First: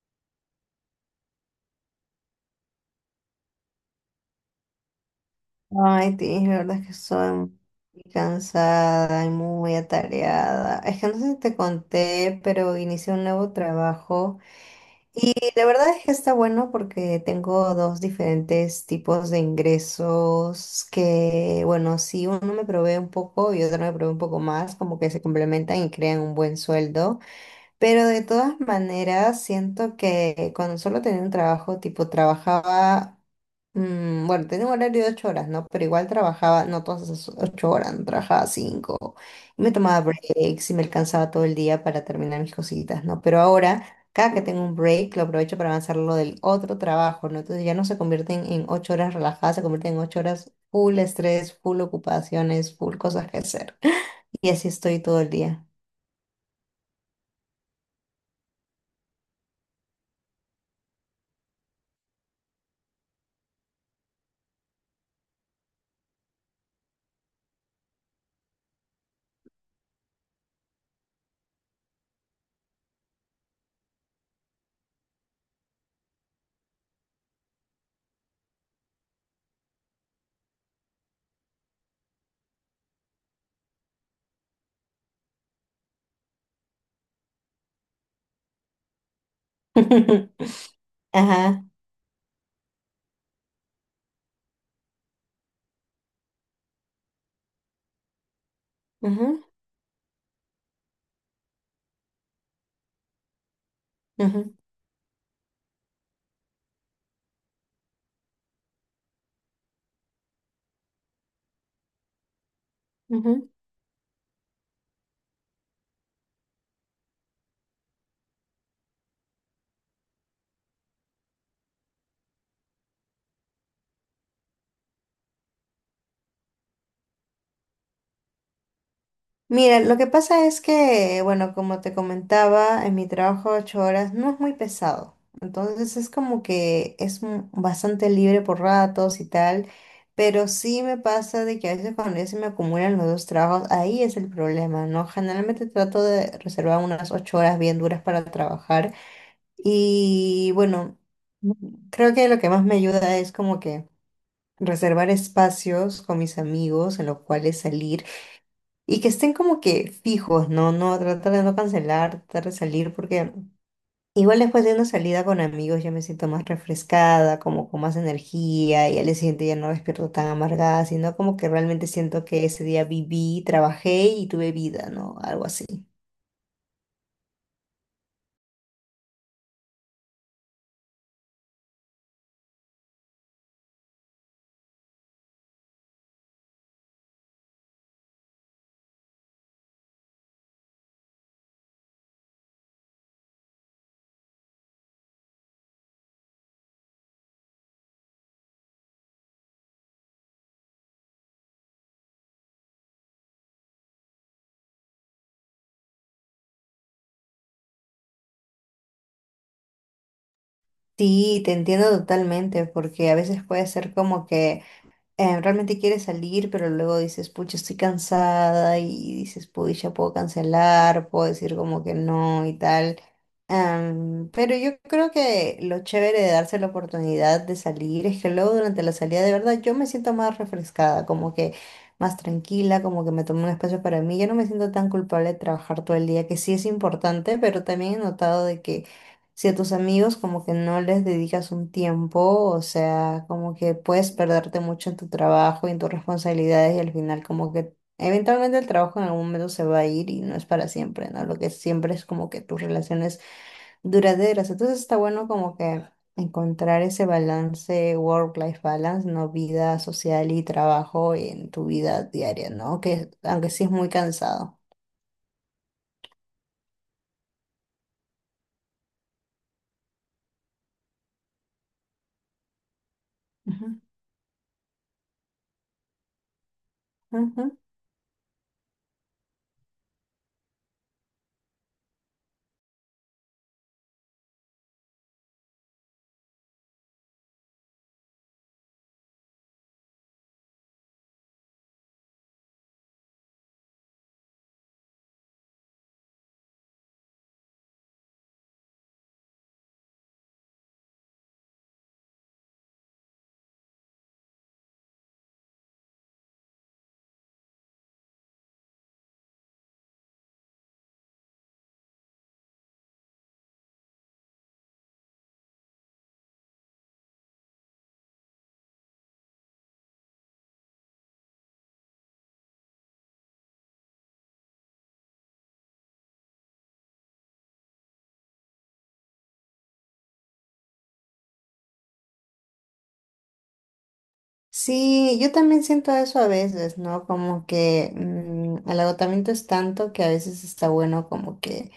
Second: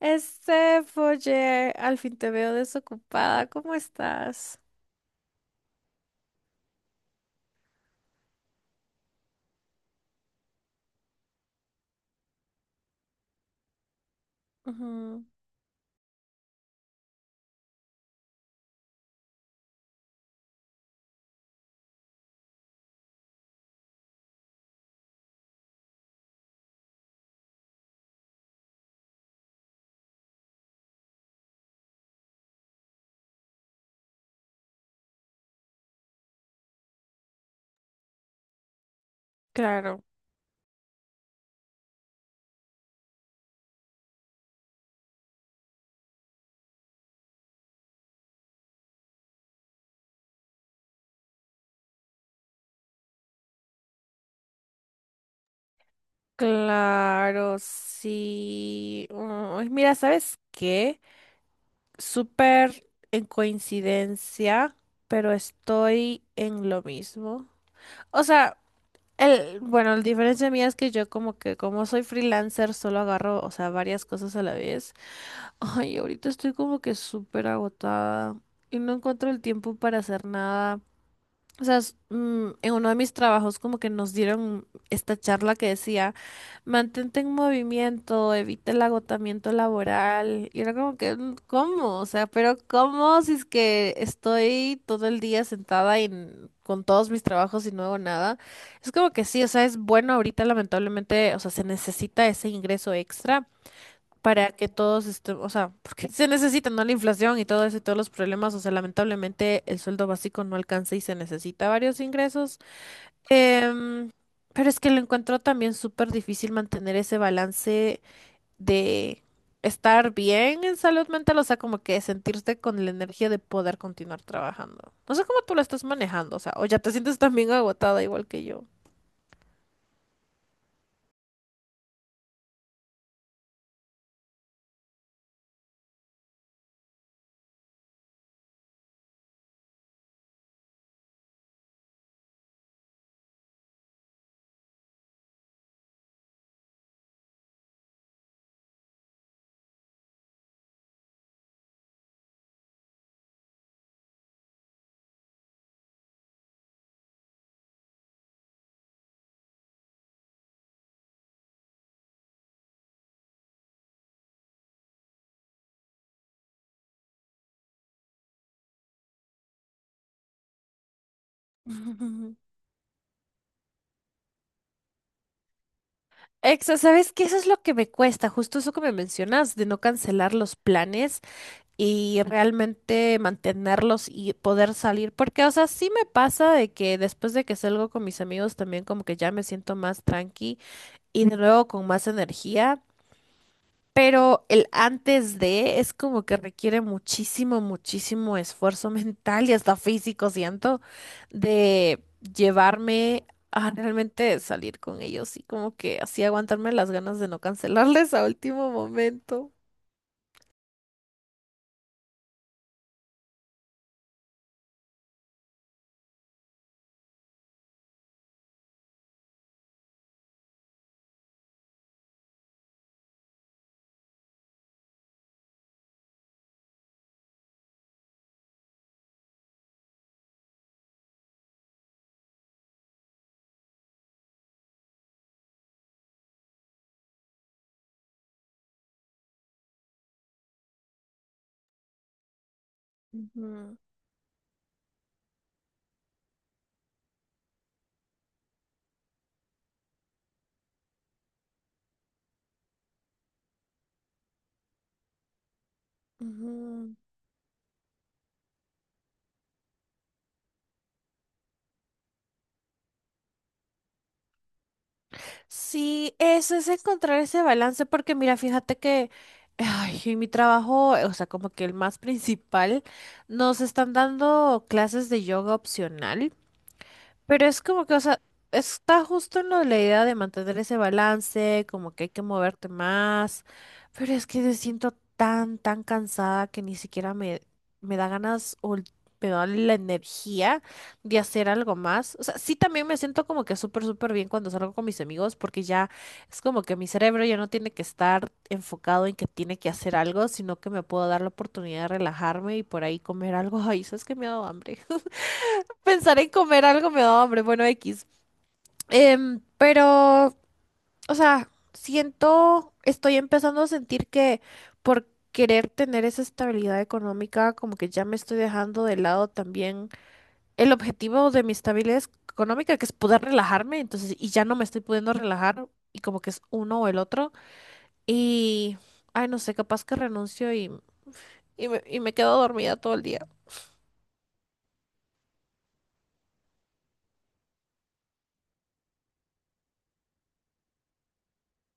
Este, Foyer, al fin te veo desocupada. ¿Cómo estás? Ay, Tiff, la verdad es que soy muy cansada y muy atareada. Es que no sé si te conté, pero inicié un nuevo trabajo. Ujú. Y la verdad es que está bueno porque tengo dos diferentes tipos de ingresos que, bueno, si uno me provee un poco y otro me provee un poco más, como que se complementan y crean un buen sueldo. Pero de todas maneras, siento que cuando solo tenía un trabajo, tipo trabajaba, bueno, tenía un horario de 8 horas, ¿no? Pero igual trabajaba, no todas esas 8 horas, no trabajaba cinco. Y me tomaba Claro, breaks y me alcanzaba todo el día para terminar mis cositas, ¿no? Pero ahora, cada que tengo un break, lo aprovecho para avanzar lo del otro trabajo, ¿no? Entonces ya no se convierten en 8 horas relajadas, se convierten en ocho horas full estrés, full ocupaciones, full cosas que hacer. Y así estoy todo el día. claro, sí. Uy, mira, ¿sabes qué? Súper en coincidencia, pero estoy en lo mismo. O sea, el, bueno, la diferencia mía es que yo como que como soy freelancer solo agarro, o sea, varias cosas a la vez. Ay, ahorita estoy como que súper agotada y no encuentro el tiempo para hacer nada. O sea, en uno de mis trabajos como que nos dieron esta charla que decía, mantente en movimiento, evita el agotamiento laboral. Y era como que, Ajá. ¿cómo? O sea, pero ¿cómo si es que estoy todo el día sentada y con todos mis trabajos y no hago nada? Es como que sí, o sea, es bueno ahorita lamentablemente, o sea, se necesita ese ingreso extra para Ujú, que todos estemos, o sea, porque se necesita, ¿no? La inflación y todo eso y todos los problemas, o sea, lamentablemente el sueldo básico no alcanza y se necesita varios ingresos. ujú. Em, pero es que lo encuentro también súper difícil mantener ese balance de estar bien en salud mental, o sea, como que sentirte con la energía de poder continuar trabajando. No sé cómo tú lo estás manejando, o sea, o ya te sientes también agotada igual que yo. Mira, lo que pasa es que, bueno, como te comentaba, en mi trabajo 8 horas no es muy pesado. Entonces es como que bastante libre por ratos y tal. Pero sí me pasa de que a veces cuando ya se me acumulan los dos trabajos, ahí es el problema, ¿no? Generalmente trato de reservar unas 8 horas bien duras para trabajar. Y bueno, creo que lo que más me ayuda es como que reservar espacios con mis amigos en los cuales salir. Y que estén como que fijos, ¿no? No, tratar de no cancelar, tratar de salir, porque igual después de una salida con amigos ya me siento más refrescada, como con más energía, y al día siguiente ya no despierto tan amargada, sino como que realmente siento que ese día viví, trabajé y tuve vida, ¿no? Algo así. Exa, ¿sabes qué? Eso es lo que me cuesta, justo eso que me mencionas, de no cancelar los planes. Y realmente mantenerlos y poder salir, porque, o sea, sí me pasa de que después de que salgo con mis amigos también como que ya me siento más tranqui y de nuevo con más energía, pero el antes de es como que requiere muchísimo, muchísimo esfuerzo mental y hasta físico, siento, de llevarme a realmente salir con ellos y como que así aguantarme las ganas de no cancelarles a último momento. Sí, te entiendo totalmente, porque a veces puede ser como que realmente quieres salir, pero luego dices, pucha, estoy cansada y dices, pucha, puedo cancelar, puedo decir como que no y tal. Pero yo creo que lo chévere de darse la oportunidad de salir es que luego durante la salida de verdad yo me siento más refrescada, como que más tranquila, como que me tomo un espacio para mí. Ya no me siento tan culpable de trabajar todo el día, que sí es importante, pero también he notado de que si a tus amigos como que no les dedicas un tiempo, o sea, como que Ujú, puedes perderte mucho en tu trabajo y en tus responsabilidades y al final como que eventualmente el trabajo en algún momento se va a ir y no es para siempre, ¿no? Lo que siempre es como que tus relaciones duraderas. Entonces está bueno como que encontrar ujú. ese balance, work-life balance, ¿no? Vida social y trabajo en tu vida diaria, ¿no? Que aunque sí es muy cansado. Sí, eso es encontrar ese balance, porque mira, fíjate que ay, en mi trabajo, o sea, como que el más principal, nos Ujú, están dando clases de yoga opcional. Pero ujú. es como que, o sea, está justo en lo de la idea de mantener ese balance, como que hay que moverte más, pero es que me siento tan, tan cansada que ni siquiera me, me da ganas o me da la energía de hacer algo más. O sea, sí también me siento como que súper, súper bien cuando salgo con mis amigos, porque ya es como que mi cerebro ya no tiene que estar enfocado en que tiene que hacer algo, sino que me puedo dar la oportunidad de relajarme y por ahí comer algo. Ay, sabes que me ha dado hambre. Pensar en comer algo me da hambre, bueno, X. Pero, o sea, siento, estoy empezando a sentir que por querer tener esa estabilidad económica, como que ya me estoy dejando de lado también el objetivo de mi estabilidad económica, que es poder relajarme, entonces, y ya no me estoy pudiendo relajar, y como que es uno o el otro, y, ay, no sé, capaz que renuncio y me quedo dormida todo el día. Sí, yo también siento eso a veces, ¿no? Como que el agotamiento es tanto que a veces está bueno como que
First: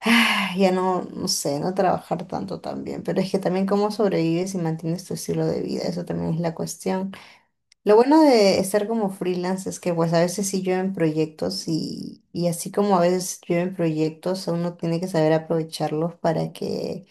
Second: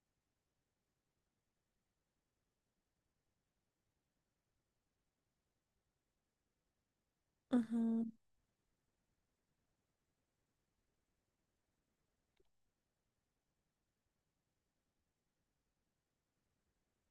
ah, ya no, no sé, no trabajar tanto también, pero es que también cómo sobrevives y mantienes tu estilo de vida, eso también es la cuestión. Lo Ujú. bueno de estar como freelance es que pues a veces sí llueven proyectos y así como a veces llueven proyectos, uno tiene que saber aprovecharlos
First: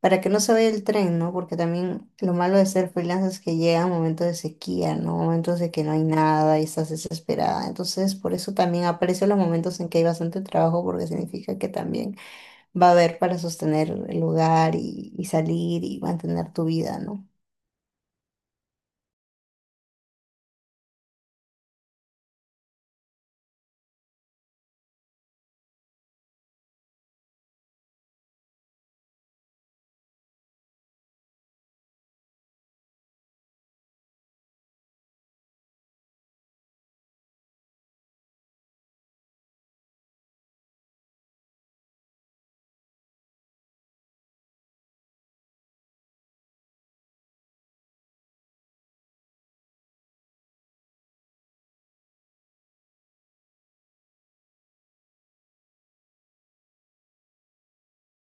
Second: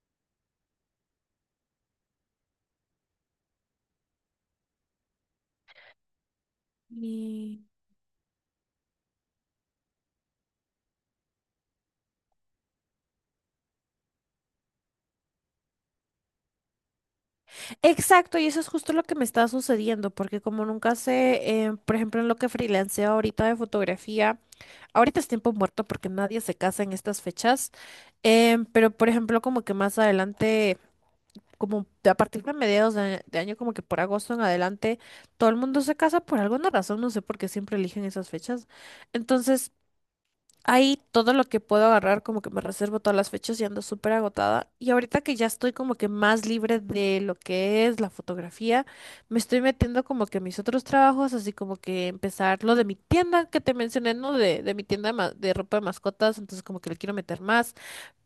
para que no se vaya el tren, ¿no? Porque también lo malo de ser freelance es que llegan momentos de sequía, ¿no? Momentos de que no hay nada y estás Y desesperada. Entonces, por eso también aprecio los momentos en que hay bastante trabajo, porque significa que también va a haber para sostener el hogar y salir y mantener tu vida, ¿no? exacto, y eso es justo lo que me está sucediendo, porque como nunca sé, por ejemplo, en lo que freelanceo ahorita de fotografía, ahorita es tiempo muerto porque nadie se casa en estas fechas, pero por ejemplo, como que más adelante, como a partir de mediados de año, como que por agosto en adelante, todo el mundo se casa por alguna razón, no sé por qué siempre eligen esas fechas. Entonces, ahí todo lo que puedo agarrar, como que me reservo todas las fechas y ando súper agotada. Y ahorita que ya estoy como que más libre de lo que es la fotografía, me estoy metiendo como que a mis otros trabajos, así como que empezar lo de mi tienda que te mencioné, ¿no? De mi tienda de, de ropa de mascotas, entonces como que le quiero meter más.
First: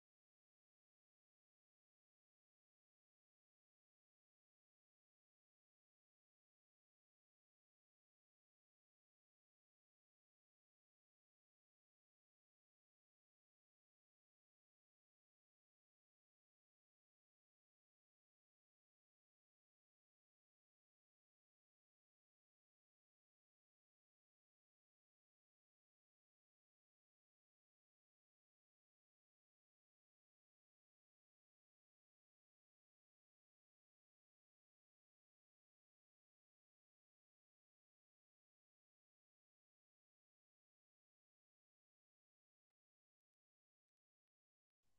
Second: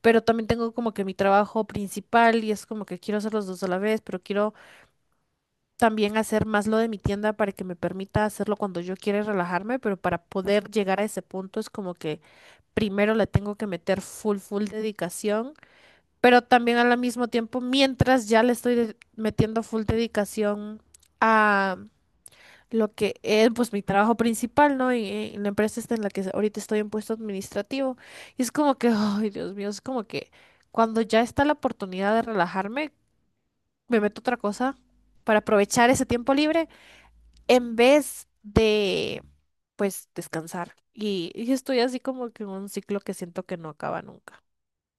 Pero también tengo como que mi trabajo principal y es como que quiero hacer los dos a la vez, pero quiero también hacer más lo de mi tienda para que me permita hacerlo cuando yo quiera y relajarme, pero para poder llegar a ese punto es como que primero le tengo que meter full, full dedicación, pero también al mismo tiempo, mientras ya le estoy metiendo full dedicación a lo que es pues mi trabajo principal, ¿no? Y la empresa está en la que ahorita estoy en puesto administrativo. Y es como que, ay, Dios mío, es como que cuando ya está la oportunidad de relajarme, me meto a otra cosa para aprovechar ese tiempo libre en vez de, pues, descansar. Y estoy así como que en un ciclo que siento que no acaba nunca.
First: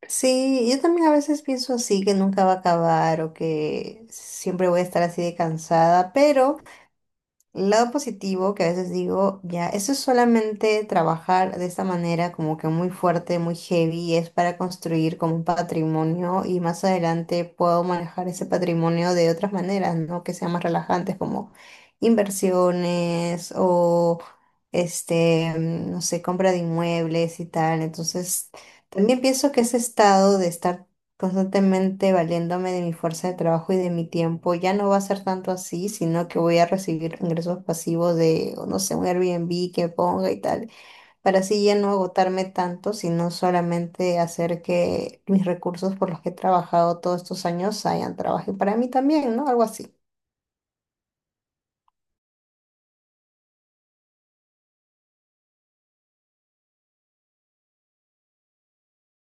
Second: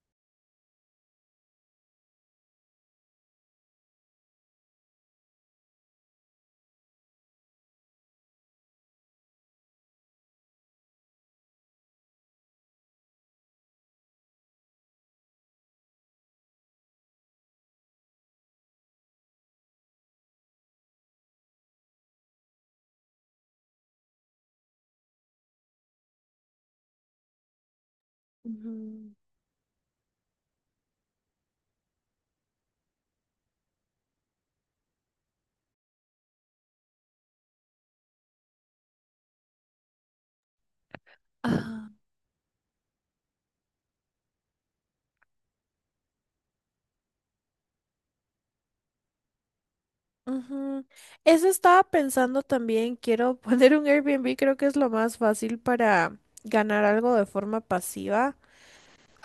Sí, yo también a veces pienso así, que nunca va a acabar o que siempre voy a estar así de cansada, pero... El lado positivo que a veces digo, ya, eso es solamente trabajar de esta manera como que muy fuerte, muy heavy, es para construir como un patrimonio y más adelante puedo manejar ese patrimonio de otras maneras, ¿no? Que sean más relajantes como inversiones o este, no sé, compra de inmuebles y tal. Entonces, Ujú. también pienso que ese estado de estar constantemente valiéndome de mi fuerza de trabajo y de mi tiempo. Ya no va a ser tanto así, sino que voy a recibir ingresos pasivos de, o no sé, un Airbnb que ponga y tal, para así ya no Ah, agotarme tanto, sino solamente hacer que mis recursos por los que he trabajado todos estos años hayan trabajo para mí también, ¿no? Algo así. ujú. Eso estaba pensando también. Quiero poner un Airbnb, creo que es lo más fácil para ganar algo de forma pasiva.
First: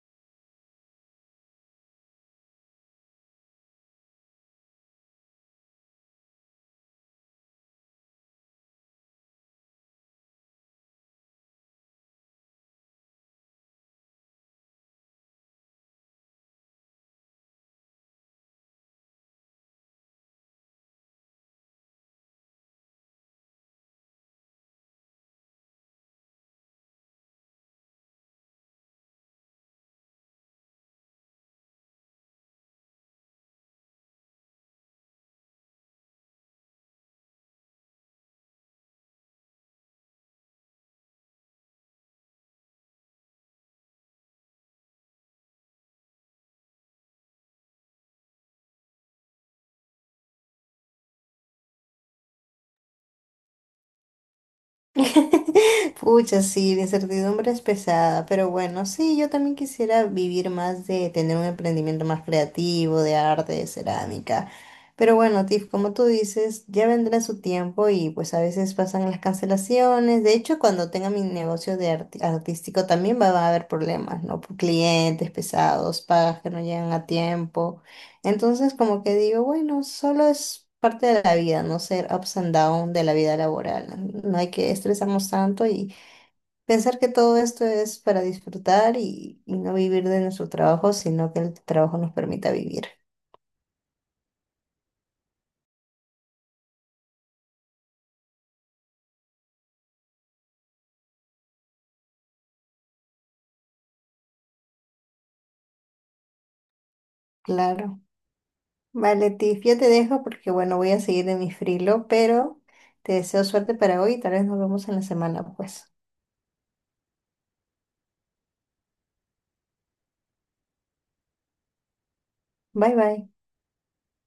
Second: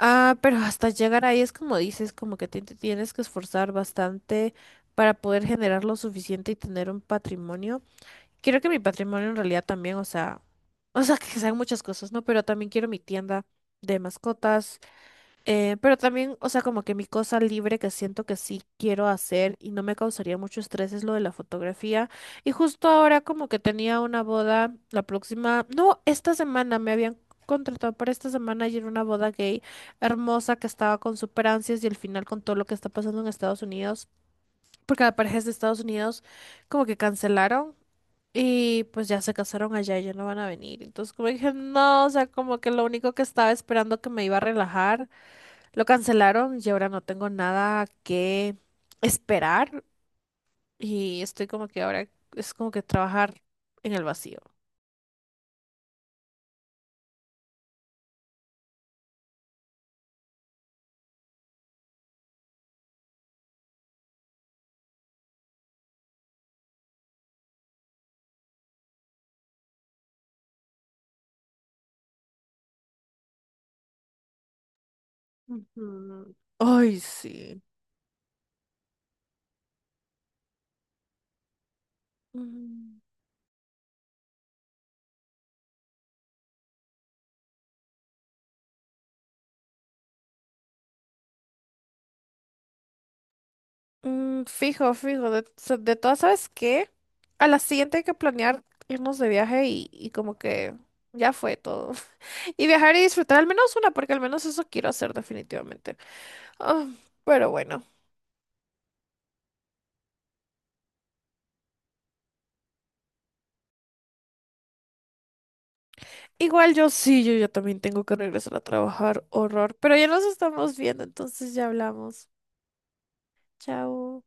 Ah, pero hasta llegar ahí es como dices, como que te tienes que esforzar bastante para poder generar lo suficiente y tener un patrimonio. Quiero que mi patrimonio en realidad también, o sea, que sean muchas cosas, ¿no? Pero también quiero mi tienda de mascotas. Pero también, o sea, como que mi cosa libre que siento que sí quiero hacer y no me causaría mucho estrés es lo de la fotografía. Y justo ahora como que tenía una boda la próxima, no, esta semana me habían contratado para esta semana y era una boda gay hermosa que estaba con super ansias y al final con todo lo que está pasando en Estados Unidos, porque la pareja es de Estados Unidos, como que cancelaron. Y pues ya se casaron allá y ya no van a venir. Entonces como dije, no, o sea, como que lo único que estaba esperando que me iba a relajar lo cancelaron y ahora no tengo nada que esperar y estoy como que ahora es como que trabajar en el vacío. Pucha, sí, la incertidumbre es pesada, pero bueno, sí, yo también quisiera vivir más de tener un emprendimiento más creativo, de arte, de cerámica. Pero bueno, Tiff, como tú dices, ya vendrá su tiempo y pues a veces pasan las cancelaciones. De hecho, cuando tenga mi negocio de artístico también va a haber problemas, ¿no? Por clientes pesados, Ujú. pagas que no llegan Ay, a sí. tiempo. Entonces, como que digo, bueno, solo es parte de la vida, no ser ups and down Mm. de la vida laboral. No hay que estresarnos tanto y pensar que todo esto es para disfrutar y no vivir de nuestro trabajo, sino que el trabajo nos permita vivir. Mm, fijo, fijo. De, de todas, ¿sabes qué? A la siguiente hay que planear irnos de viaje y como que ya fue todo. Y viajar y disfrutar al menos una, porque al menos eso quiero hacer definitivamente. Ah, pero bueno. Claro. Vale, Tiff, yo te dejo porque, bueno, voy a seguir en mi frilo, pero te deseo suerte para hoy y tal vez nos vemos en la semana, pues. Igual yo sí, yo ya también tengo que regresar a trabajar. Horror. Pero ya nos estamos viendo, entonces ya hablamos. Bye, bye. Chao.